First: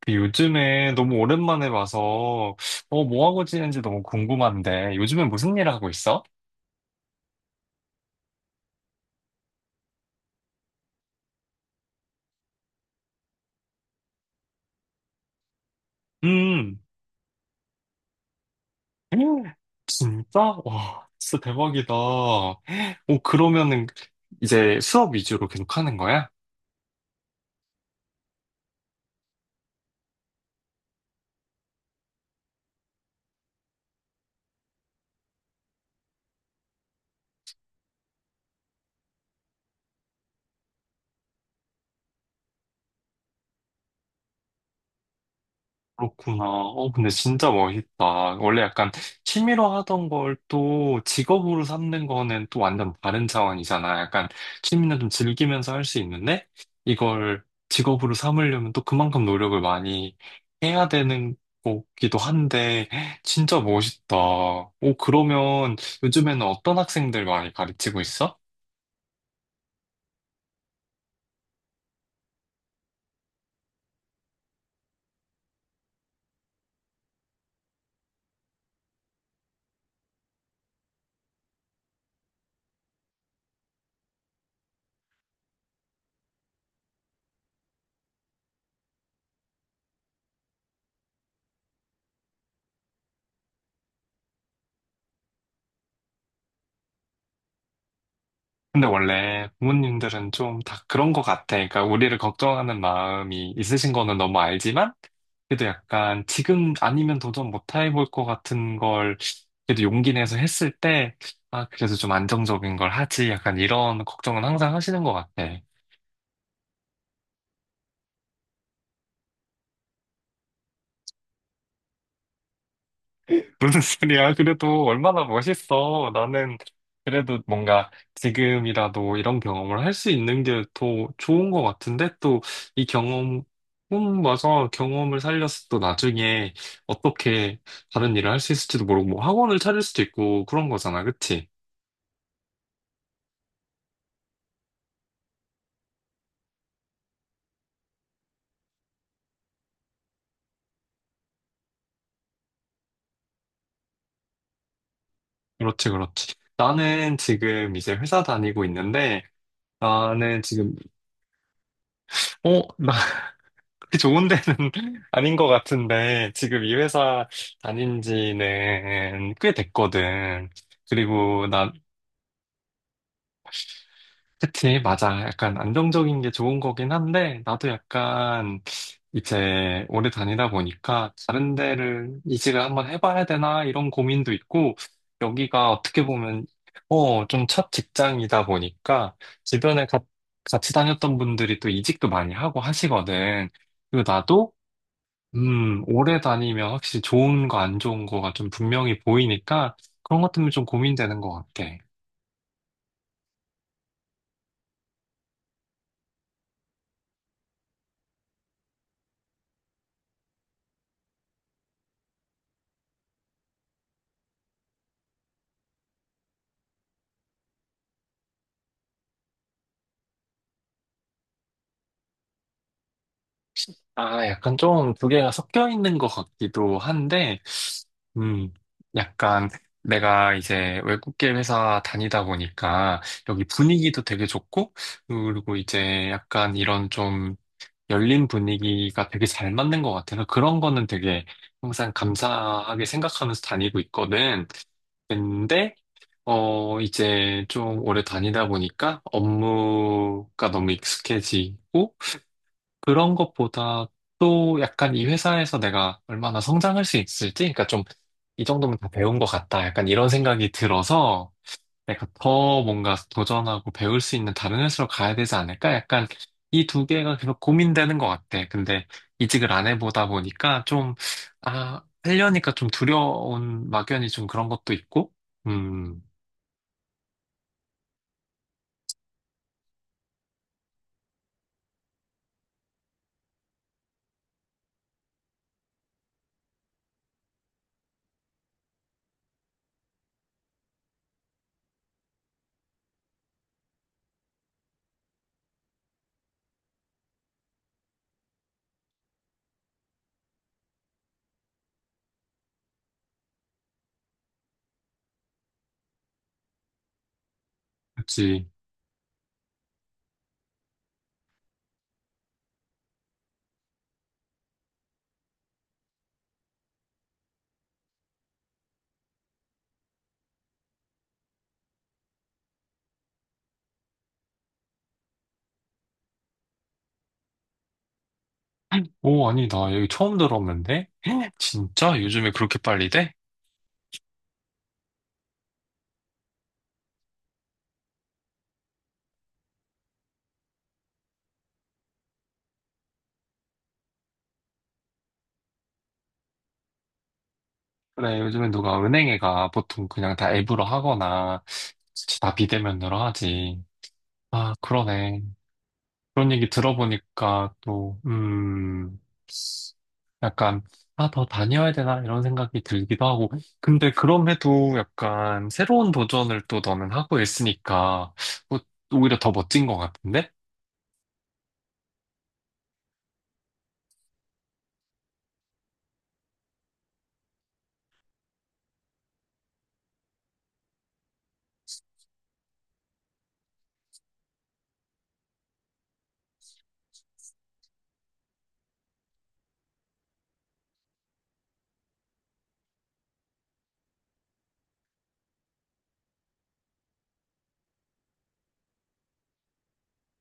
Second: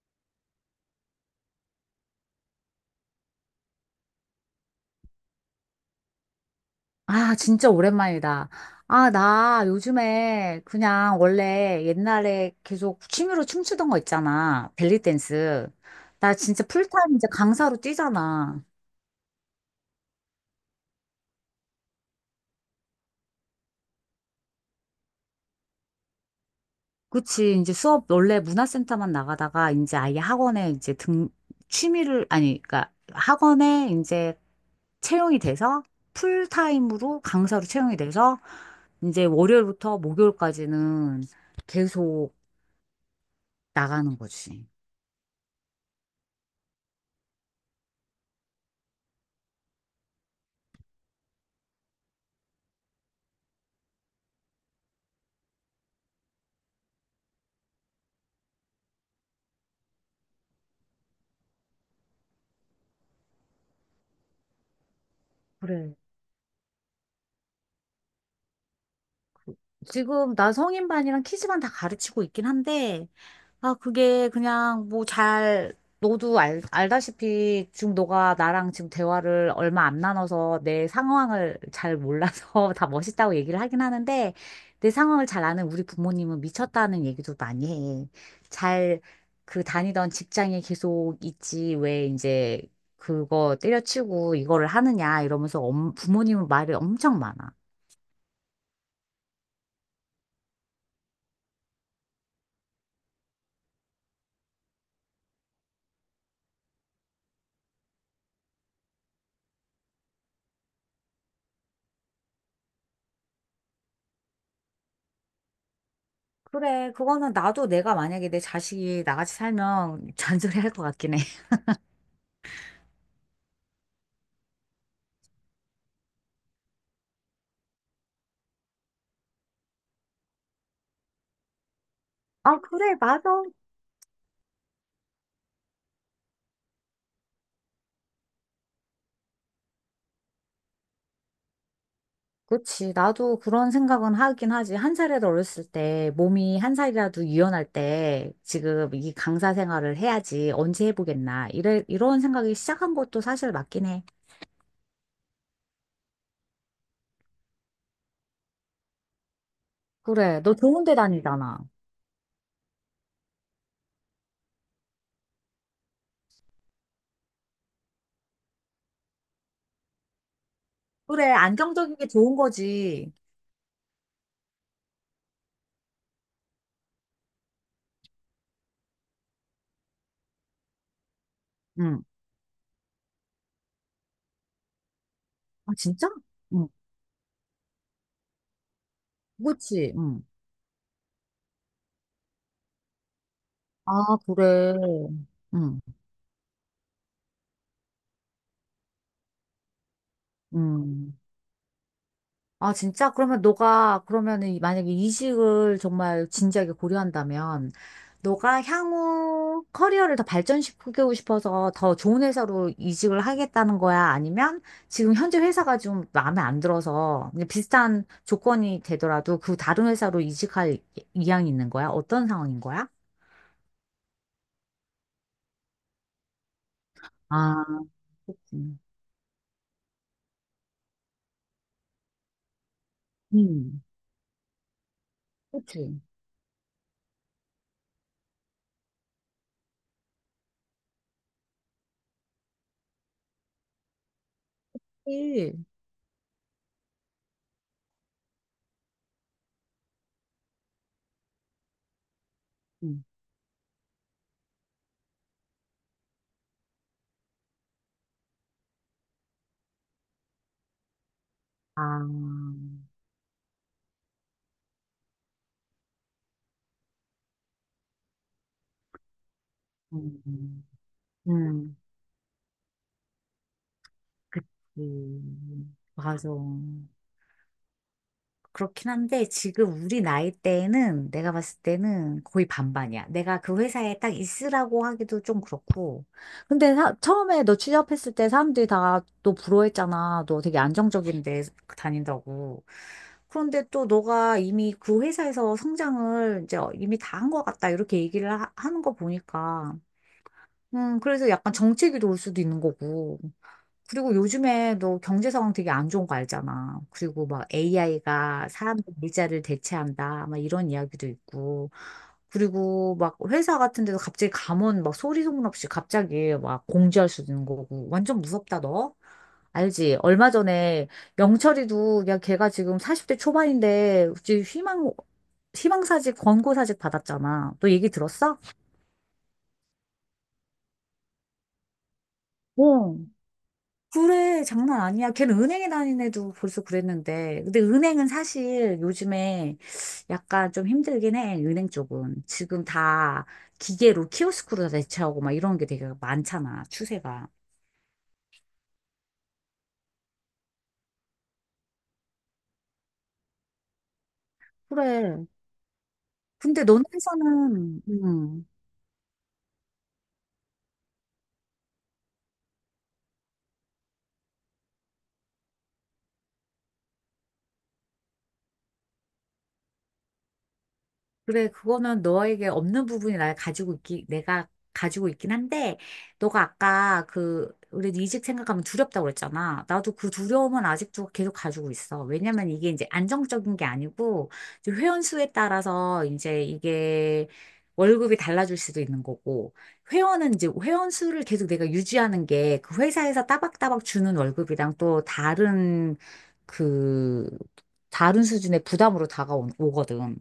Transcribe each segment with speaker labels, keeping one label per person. Speaker 1: 그 요즘에 너무 오랜만에 봐서, 뭐 하고 지내는지 너무 궁금한데, 요즘에 무슨 일 하고 있어?
Speaker 2: 아, 진짜 오랜만이다. 아, 나 요즘에 그냥 원래 옛날에 계속 취미로 춤추던 거 있잖아. 벨리 댄스. 나 진짜
Speaker 1: 음,
Speaker 2: 풀타임 이제 강사로 뛰잖아.
Speaker 1: 음, 진짜? 와, 진짜 대박이다. 오, 그러면은 이제 수업 위주로 계속 하는 거야?
Speaker 2: 그치. 이제 수업 원래 문화센터만 나가다가 이제 아예 학원에 이제 아니, 그러니까 학원에 이제 채용이 돼서 풀타임으로 강사로 채용이 돼서 이제 월요일부터 목요일까지는 계속 나가는 거지.
Speaker 1: 그렇구나. 근데 진짜 멋있다. 원래 약간 취미로 하던 걸 또 직업으로 삼는 거는 또 완전 다른 차원이잖아. 약간 취미는 좀 즐기면서 할 수 있는데 이걸 직업으로 삼으려면 또 그만큼 노력을 많이 해야 되는 거기도 한데 진짜 멋있다. 오, 그러면
Speaker 2: 그래.
Speaker 1: 요즘에는 어떤 학생들 많이 가르치고 있어?
Speaker 2: 지금 나 성인반이랑 키즈반 다 가르치고 있긴 한데, 아, 그게 그냥 뭐 너도 알, 알다시피 지금 너가 나랑 지금 대화를 얼마 안 나눠서 내 상황을 잘 몰라서 다 멋있다고 얘기를 하긴 하는데, 내 상황을 잘 아는 우리 부모님은 미쳤다는 얘기도 많이 해. 잘 그 다니던 직장에 계속 있지, 왜 이제 그거 때려치고 이거를 하느냐 이러면서 부모님은 말이 엄청 많아.
Speaker 1: 근데 원래 부모님들은 좀 다 그런 것 같아. 그러니까 우리를 걱정하는 마음이 있으신 거는 너무 알지만 그래도 약간 지금 아니면 도전 못 해볼 것 같은 걸 그래도 용기 내서 했을 때, 아, 그래도 좀 안정적인 걸 하지. 약간 이런 걱정은 항상 하시는 것 같아.
Speaker 2: 그래, 그거는 나도 내가 만약에 내 자식이 나같이 살면 잔소리 할 것 같긴 해.
Speaker 1: 무슨 소리야? 그래도 얼마나 멋있어. 나는 그래도 뭔가 지금이라도 이런 경험을 할 수 있는 게 더 좋은 것 같은데 또
Speaker 2: 아,
Speaker 1: 이
Speaker 2: 그래, 맞아.
Speaker 1: 경험, 맞아. 경험을 살려서 또 나중에 어떻게 다른 일을 할 수 있을지도 모르고 뭐 학원을 차릴 수도 있고 그런 거잖아. 그치?
Speaker 2: 그치. 나도 그런 생각은 하긴 하지. 한 살이라도 어렸을 때, 몸이 한 살이라도 유연할 때, 지금 이 강사 생활을 해야지. 언제 해보겠나. 이런 생각이 시작한 것도 사실 맞긴 해.
Speaker 1: 그렇지, 그렇지. 나는 지금 이제 회사 다니고 있는데,
Speaker 2: 그래.
Speaker 1: 나는
Speaker 2: 너
Speaker 1: 지금,
Speaker 2: 좋은 데 다니잖아.
Speaker 1: 어, 나 그렇게 좋은 데는 아닌 것 같은데, 지금 이 회사 다닌 지는 꽤 됐거든.
Speaker 2: 그래,
Speaker 1: 그리고 나
Speaker 2: 안정적인 게 좋은 거지.
Speaker 1: 그치, 맞아. 약간 안정적인 게 좋은 거긴 한데, 나도 약간 이제 오래 다니다 보니까 다른
Speaker 2: 응.
Speaker 1: 데를 이직을 한번 해봐야 되나 이런 고민도 있고, 여기가
Speaker 2: 아,
Speaker 1: 어떻게
Speaker 2: 진짜?
Speaker 1: 보면,
Speaker 2: 응.
Speaker 1: 좀 첫 직장이다 보니까, 주변에
Speaker 2: 그치.
Speaker 1: 가-
Speaker 2: 응.
Speaker 1: 같이 다녔던 분들이 또 이직도 많이 하고 하시거든.
Speaker 2: 아,
Speaker 1: 그리고 나도,
Speaker 2: 그래. 응.
Speaker 1: 오래 다니면 확실히 좋은 거 안 좋은 거가 좀 분명히 보이니까, 그런 것 때문에 좀
Speaker 2: 응.
Speaker 1: 고민되는 것 같아.
Speaker 2: 아, 진짜? 그러면 너가, 그러면은 만약에 이직을 정말 진지하게 고려한다면, 너가 향후 커리어를 더 발전시키고 싶어서 더 좋은 회사로 이직을 하겠다는 거야? 아니면 지금 현재 회사가 좀 마음에 안 들어서 그냥 비슷한 조건이 되더라도 그 다른 회사로 이직할 이향이 있는 거야? 어떤 상황인 거야?
Speaker 1: 아, 약간 좀 두 개가 섞여 있는 것 같기도 한데,
Speaker 2: 아,
Speaker 1: 음,
Speaker 2: 음.
Speaker 1: 약간 내가 이제 외국계 회사 다니다 보니까 여기
Speaker 2: 음,
Speaker 1: 분위기도 되게 좋고, 그리고
Speaker 2: 그치.
Speaker 1: 이제 약간 이런 좀 열린 분위기가 되게 잘 맞는 것 같아서 그런 거는 되게 항상 감사하게 생각하면서 다니고 있거든.
Speaker 2: 일.
Speaker 1: 근데, 이제 좀 오래 다니다 보니까 업무가 너무 익숙해지고,
Speaker 2: 음.
Speaker 1: 그런 것보다 또 약간 이 회사에서 내가 얼마나 성장할 수 있을지, 그러니까 좀 이 정도면 다 배운 것 같다. 약간 이런 생각이 들어서
Speaker 2: 아,
Speaker 1: 내가 더 뭔가 도전하고 배울 수 있는 다른 회사로 가야 되지 않을까? 약간 이 두 개가 계속 고민되는 것 같아. 근데 이직을 안 해보다 보니까
Speaker 2: 음.
Speaker 1: 좀,
Speaker 2: 음.
Speaker 1: 아, 하려니까 좀 두려운 막연히 좀 그런 것도 있고, 음,
Speaker 2: 맞아. 그렇긴 한데 지금 우리 나이 때에는 내가 봤을 때는 거의 반반이야. 내가 그 회사에 딱 있으라고 하기도 좀 그렇고. 근데 처음에 너 취업했을 때 사람들이 다 너 부러워했잖아. 너 되게 안정적인 데 다닌다고. 그런데 또 너가 이미 그 회사에서 성장을 이제 이미 다 한 것 같다. 이렇게 얘기를 는거 보니까. 그래서 약간 정체기도 올 수도 있는 거고. 그리고 요즘에 너 경제 상황 되게 안 좋은 거 알잖아. 그리고 막
Speaker 1: 그치.
Speaker 2: AI가 사람들 일자를 대체한다. 막 이런 이야기도 있고. 그리고 막 회사 같은 데도 갑자기 감원 막 소리 소문 없이 갑자기 막 공지할 수 있는 거고. 완전 무섭다, 너. 알지? 얼마 전에 영철이도 야 걔가 지금 40대 초반인데 지금 희망사직 권고사직 받았잖아. 너 얘기 들었어?
Speaker 1: 오, 아니, 나 여기 처음 들었는데? 진짜? 요즘에 그렇게 빨리
Speaker 2: 어.
Speaker 1: 돼?
Speaker 2: 그래, 장난 아니야. 걔는 은행에 다닌 애도 벌써 그랬는데. 근데 은행은 사실 요즘에 약간 좀 힘들긴 해, 은행 쪽은. 지금 다 기계로 키오스크로 다 대체하고 막 이런 게 되게 많잖아, 추세가.
Speaker 1: 그래, 요즘엔 누가 은행에 가 보통 그냥 다 앱으로 하거나 다 비대면으로 하지. 아, 그러네.
Speaker 2: 그래.
Speaker 1: 그런 얘기
Speaker 2: 근데 너네
Speaker 1: 들어보니까
Speaker 2: 회사는,
Speaker 1: 또, 약간, 아, 더 다녀야 되나? 이런 생각이 들기도 하고. 근데 그럼에도 약간 새로운 도전을 또 너는 하고 있으니까 뭐 오히려 더 멋진 것 같은데?
Speaker 2: 그래, 그거는 너에게 없는 부분이 내가 가지고 있긴 한데, 너가 아까 그, 우리 이직 생각하면 두렵다고 그랬잖아. 나도 그 두려움은 아직도 계속 가지고 있어. 왜냐면 이게 이제 안정적인 게 아니고, 이제 회원 수에 따라서 이제 이게 월급이 달라질 수도 있는 거고, 회원은 이제 회원 수를 계속 내가 유지하는 게 그 회사에서 따박따박 주는 월급이랑 또 다른 그, 다른 수준의 부담으로 다가오거든.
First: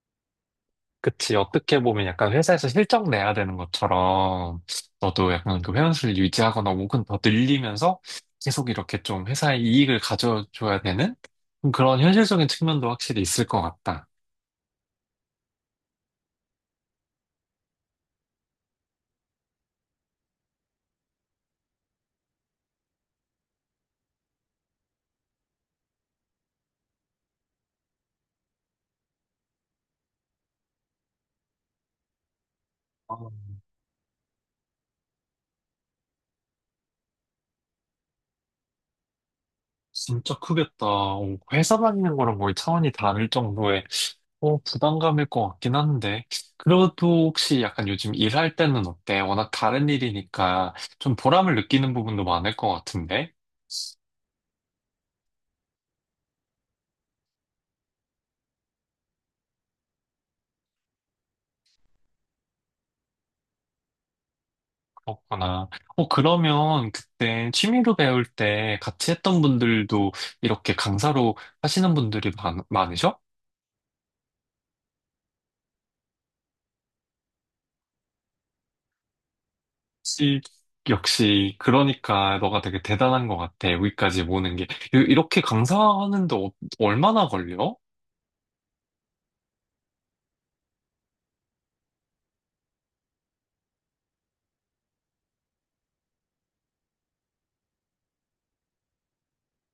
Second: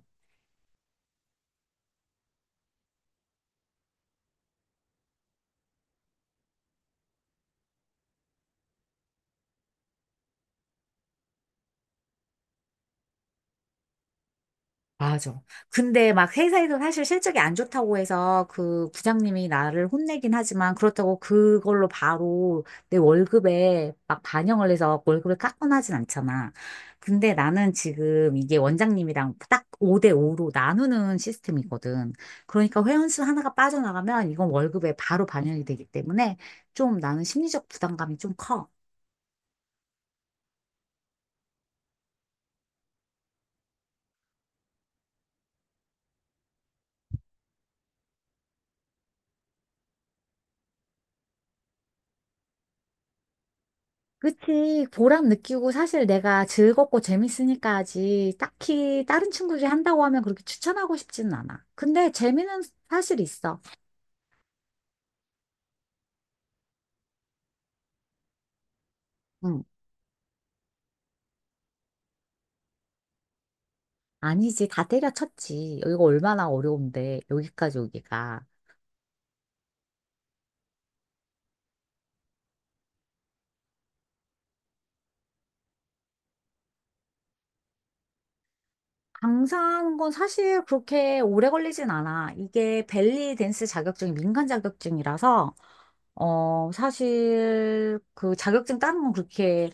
Speaker 1: 그치. 어떻게 보면 약간 회사에서 실적 내야 되는 것처럼 너도 약간 그 회원수를 유지하거나 혹은 더 늘리면서 계속 이렇게 좀 회사에 이익을 가져줘야 되는 그런 현실적인 측면도 확실히 있을 것 같다.
Speaker 2: 맞아. 근데 막 회사에서 사실 실적이 안 좋다고 해서 그 부장님이 나를 혼내긴 하지만 그렇다고 그걸로 바로 내 월급에 막 반영을 해서 월급을 깎거나 하진 않잖아. 근데 나는 지금 이게 원장님이랑 딱 5대 5로 나누는 시스템이거든. 그러니까 회원수
Speaker 1: 아,
Speaker 2: 하나가 빠져나가면 이건 월급에 바로 반영이 되기 때문에 좀 나는 심리적 부담감이 좀 커.
Speaker 1: 진짜 크겠다. 회사 다니는 거랑 거의 차원이 다를 정도의 부담감일 것 같긴 한데. 그래도 혹시 약간 요즘 일할 때는 어때? 워낙 다른 일이니까 좀 보람을 느끼는 부분도 많을 것 같은데.
Speaker 2: 그치. 보람 느끼고 사실 내가 즐겁고 재밌으니까 지 딱히 다른 친구들이 한다고 하면 그렇게 추천하고 싶지는 않아. 근데 재미는 사실 있어.
Speaker 1: 그렇구나. 그러면 그때 취미로 배울 때 같이 했던
Speaker 2: 응.
Speaker 1: 분들도 이렇게 강사로 하시는 많으셔?
Speaker 2: 아니지. 다 때려쳤지. 여기가 얼마나 어려운데. 여기까지 오기가.
Speaker 1: 역시, 역시, 그러니까 너가 되게 대단한 것 같아. 여기까지 모는 게. 이렇게 강사하는데 얼마나 걸려?
Speaker 2: 강사하는 건 사실 그렇게 오래 걸리진 않아. 이게 벨리 댄스 자격증이 민간 자격증이라서, 어, 사실 그 자격증 따는 건 그렇게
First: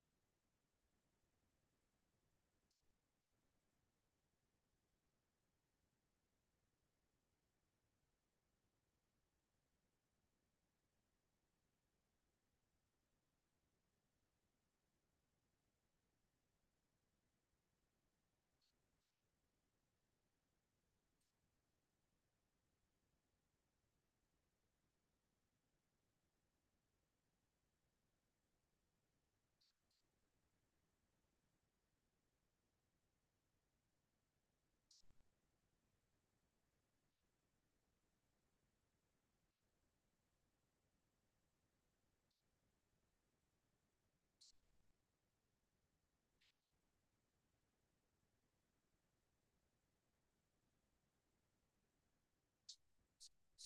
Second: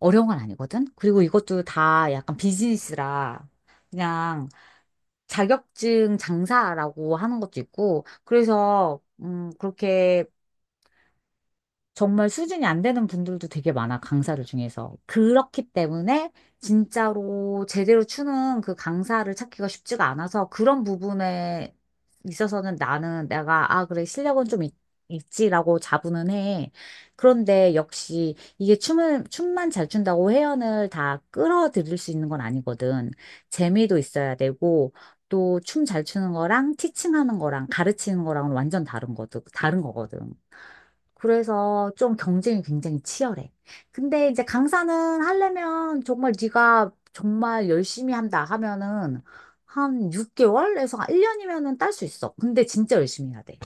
Speaker 2: 어려운 건 아니거든? 그리고 이것도 다 약간 비즈니스라. 그냥 자격증 장사라고 하는 것도 있고, 그래서, 그렇게 정말 수준이 안 되는 분들도 되게 많아, 강사들 중에서. 그렇기 때문에 진짜로 제대로 추는 그 강사를 찾기가 쉽지가 않아서 그런 부분에 있어서는 나는 내가, 아, 그래, 실력은 좀 있, 있지라고 자부는 해. 그런데 역시 이게 춤만 잘 춘다고 회원을 다 끌어들일 수 있는 건 아니거든. 재미도 있어야 되고, 또 춤 잘 추는 거랑 티칭하는 거랑 가르치는 거랑은 완전 다른 거거든. 그래서 좀 경쟁이 굉장히 치열해. 근데 이제 강사는 하려면 정말 네가 정말 열심히 한다 하면은 한 6개월에서 1년이면은 딸 수 있어. 근데 진짜 열심히 해야 돼.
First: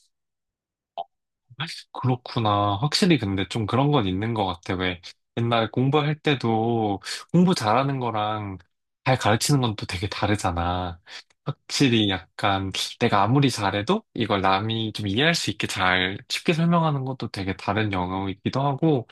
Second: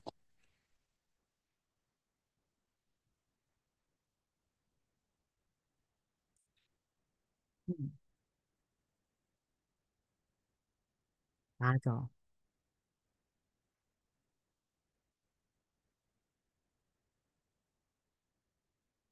Speaker 1: 그렇구나. 확실히 근데 좀 그런 건 있는 것 같아. 왜 옛날 공부할 때도 공부
Speaker 2: 음,
Speaker 1: 잘하는 거랑 잘 가르치는 건 또 되게 다르잖아.
Speaker 2: 맞아.
Speaker 1: 확실히 약간 내가 아무리 잘해도 이걸 남이 좀 이해할 수 있게 잘 쉽게 설명하는 것도 되게 다른 영역이기도 하고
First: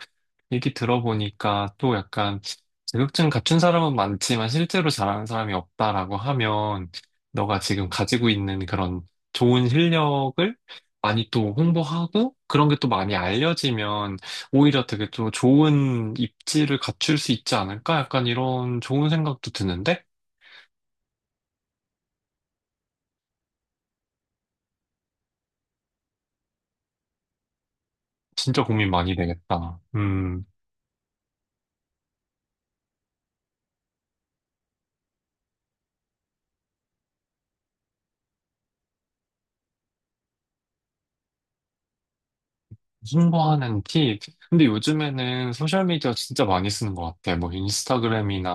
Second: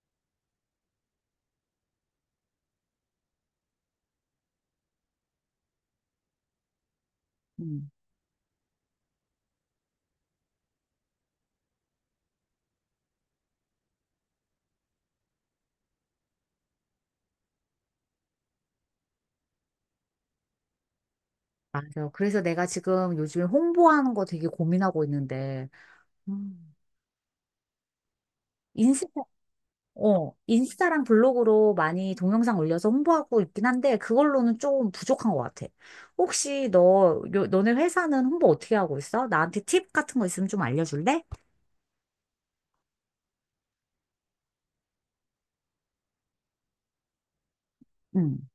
Speaker 1: 얘기 들어보니까 또 약간 자격증 갖춘 사람은 많지만 실제로 잘하는 사람이 없다라고 하면 너가 지금
Speaker 2: 음,
Speaker 1: 가지고 있는 그런 좋은 실력을 많이 또 홍보하고 그런 게 또 많이 알려지면 오히려 되게 또 좋은 입지를 갖출 수 있지 않을까? 약간 이런 좋은 생각도 드는데
Speaker 2: 맞아. 그래서 내가 지금 요즘에 홍보하는 거 되게 고민하고 있는데, 음,
Speaker 1: 진짜 고민
Speaker 2: 인생
Speaker 1: 많이 되겠다.
Speaker 2: 인스타랑 블로그로 많이 동영상 올려서 홍보하고 있긴 한데, 그걸로는 조금 부족한 것 같아. 혹시 너, 너네 회사는 홍보 어떻게 하고 있어? 나한테 팁 같은 거 있으면 좀 알려줄래?
Speaker 1: 홍보하는 팁. 근데 요즘에는 소셜미디어 진짜 많이 쓰는 것 같아. 뭐
Speaker 2: 응,
Speaker 1: 인스타그램이나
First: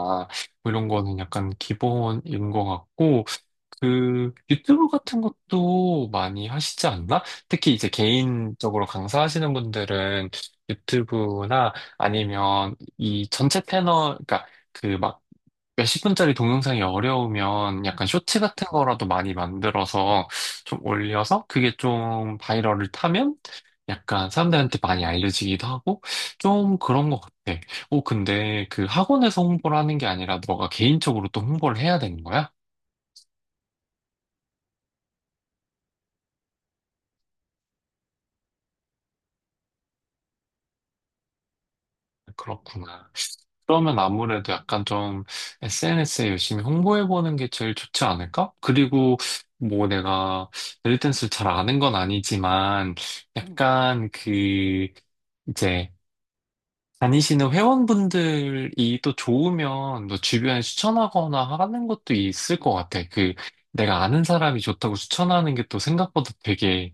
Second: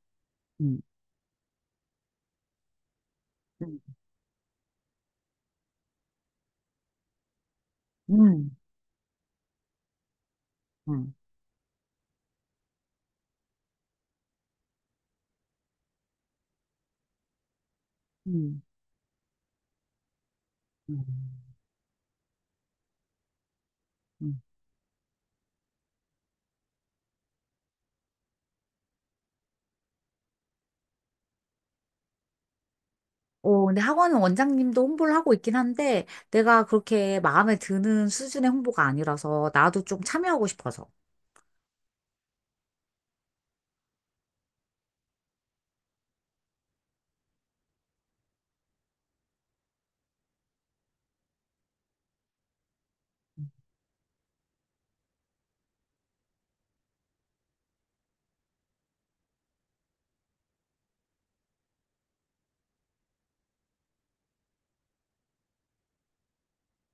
Speaker 1: 뭐
Speaker 2: 응,
Speaker 1: 이런 거는 약간 기본인 것 같고
Speaker 2: 응,
Speaker 1: 그 유튜브 같은 것도 많이 하시지 않나? 특히 이제
Speaker 2: 응,
Speaker 1: 개인적으로 강사하시는 분들은
Speaker 2: 응,
Speaker 1: 유튜브나 아니면 이 전체 패널, 그러니까 그 막 몇십 분짜리 동영상이 어려우면 약간 쇼츠
Speaker 2: 응.
Speaker 1: 같은 거라도 많이 만들어서 좀
Speaker 2: 응.
Speaker 1: 올려서 그게 좀 바이럴을 타면 약간
Speaker 2: 응.
Speaker 1: 사람들한테 많이 알려지기도 하고 좀 그런 것 같아. 오, 근데 그 학원에서 홍보를 하는 게 아니라 너가 개인적으로 또 홍보를 해야 되는 거야?
Speaker 2: 어, 근데 학원 원장님도 홍보를 하고 있긴 한데, 내가 그렇게 마음에 드는 수준의 홍보가 아니라서, 나도 좀 참여하고 싶어서.
Speaker 1: 그렇구나. 그러면 아무래도 약간 좀 SNS에 열심히 홍보해보는 게 제일 좋지 않을까? 그리고 뭐 내가 벨리댄스를 잘 아는 건 아니지만 약간 그 이제 다니시는 회원분들이 또 좋으면 너 주변에 추천하거나 하는 것도 있을 것 같아. 그 내가 아는 사람이 좋다고 추천하는 게 또 생각보다 되게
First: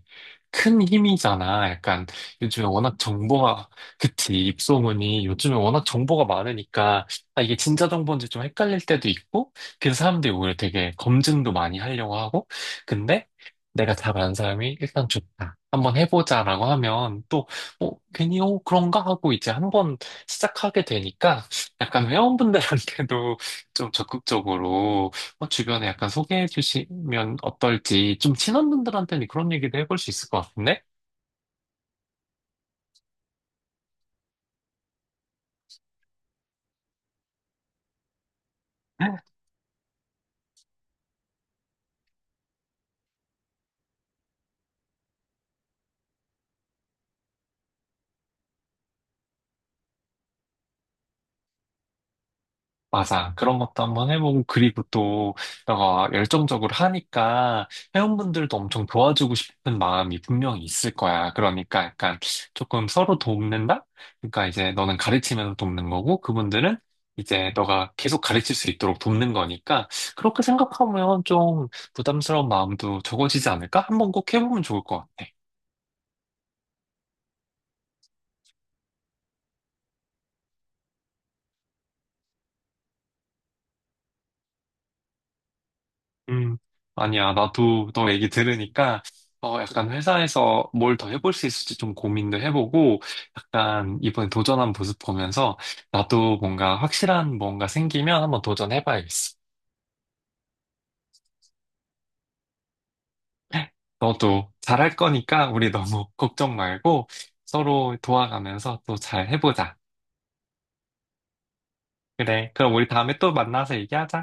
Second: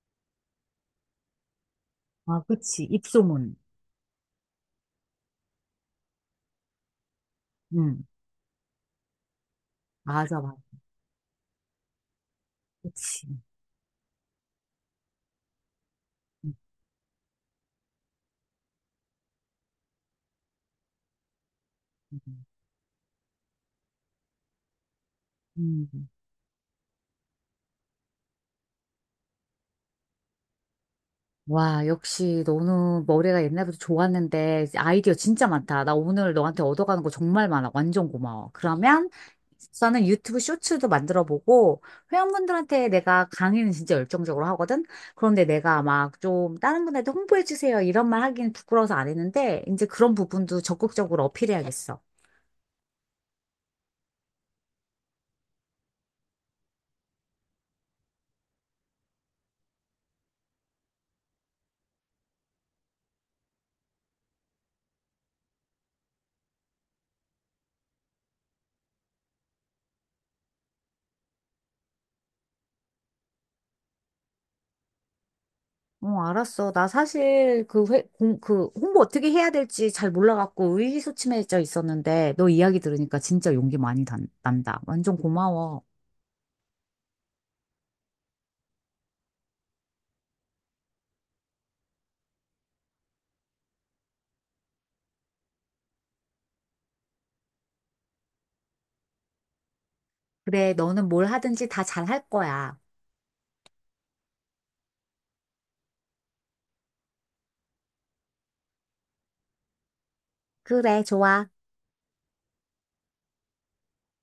Speaker 1: 큰 힘이잖아. 약간
Speaker 2: 아,
Speaker 1: 요즘에
Speaker 2: 그치.
Speaker 1: 워낙
Speaker 2: 입소문.
Speaker 1: 정보가, 그치, 입소문이 요즘에 워낙 정보가 많으니까 아, 이게 진짜
Speaker 2: 응,
Speaker 1: 정보인지 좀 헷갈릴 때도 있고 그래서 사람들이
Speaker 2: 맞아,
Speaker 1: 오히려
Speaker 2: 맞아.
Speaker 1: 되게 검증도 많이 하려고 하고 근데
Speaker 2: 그치.
Speaker 1: 내가 잘 아는 사람이 일단 좋다. 한번 해보자라고 하면 또 괜히, 어, 그런가? 하고 이제 한번 시작하게 되니까 약간
Speaker 2: 응,
Speaker 1: 회원분들한테도 좀 적극적으로 주변에 약간
Speaker 2: 응.
Speaker 1: 소개해 주시면 어떨지 좀 친한 분들한테는 그런 얘기도 해볼 수 있을 것 같은데?
Speaker 2: 와, 역시 너는 머리가 옛날부터 좋았는데 아이디어 진짜 많다. 나 오늘 너한테 얻어가는 거 정말 많아. 완전 고마워. 그러면 나는 유튜브 쇼츠도 만들어 보고 회원분들한테 내가 강의는 진짜 열정적으로 하거든. 그런데 내가 막 좀 다른 분한테 홍보해 주세요 이런 말 하기는 부끄러워서 안 했는데 이제 그런 부분도 적극적으로 어필해야겠어.
Speaker 1: 맞아. 그런 것도 한번 해보고, 그리고 또, 너가 열정적으로 하니까, 회원분들도 엄청 도와주고 싶은 마음이 분명히 있을 거야. 그러니까 약간 조금 서로 돕는다? 그러니까 이제 너는 가르치면서 돕는 거고, 그분들은 이제 너가 계속 가르칠 수 있도록 돕는 거니까, 그렇게 생각하면 좀 부담스러운 마음도 적어지지 않을까? 한번 꼭 해보면 좋을 것 같아.
Speaker 2: 어, 알았어. 나 사실 그 그 홍보 어떻게 해야 될지 잘 몰라갖고 의기소침해져 있었는데 너 이야기 들으니까 진짜 용기 많이 단, 난다. 완전 고마워.
Speaker 1: 음, 아니야. 나도 너 얘기 들으니까, 약간 회사에서 뭘 더 해볼 수 있을지 좀 고민도 해보고, 약간 이번에 도전한 모습 보면서, 나도 뭔가 확실한 뭔가 생기면 한번 도전해봐야겠어.
Speaker 2: 그래, 너는 뭘 하든지 다 잘할 거야.
Speaker 1: 너도 잘할 거니까 우리 너무 걱정 말고 서로 도와가면서 또 잘 해보자.
Speaker 2: 그래, 좋아.
Speaker 1: 그래. 그럼 우리 다음에 또 만나서 얘기하자.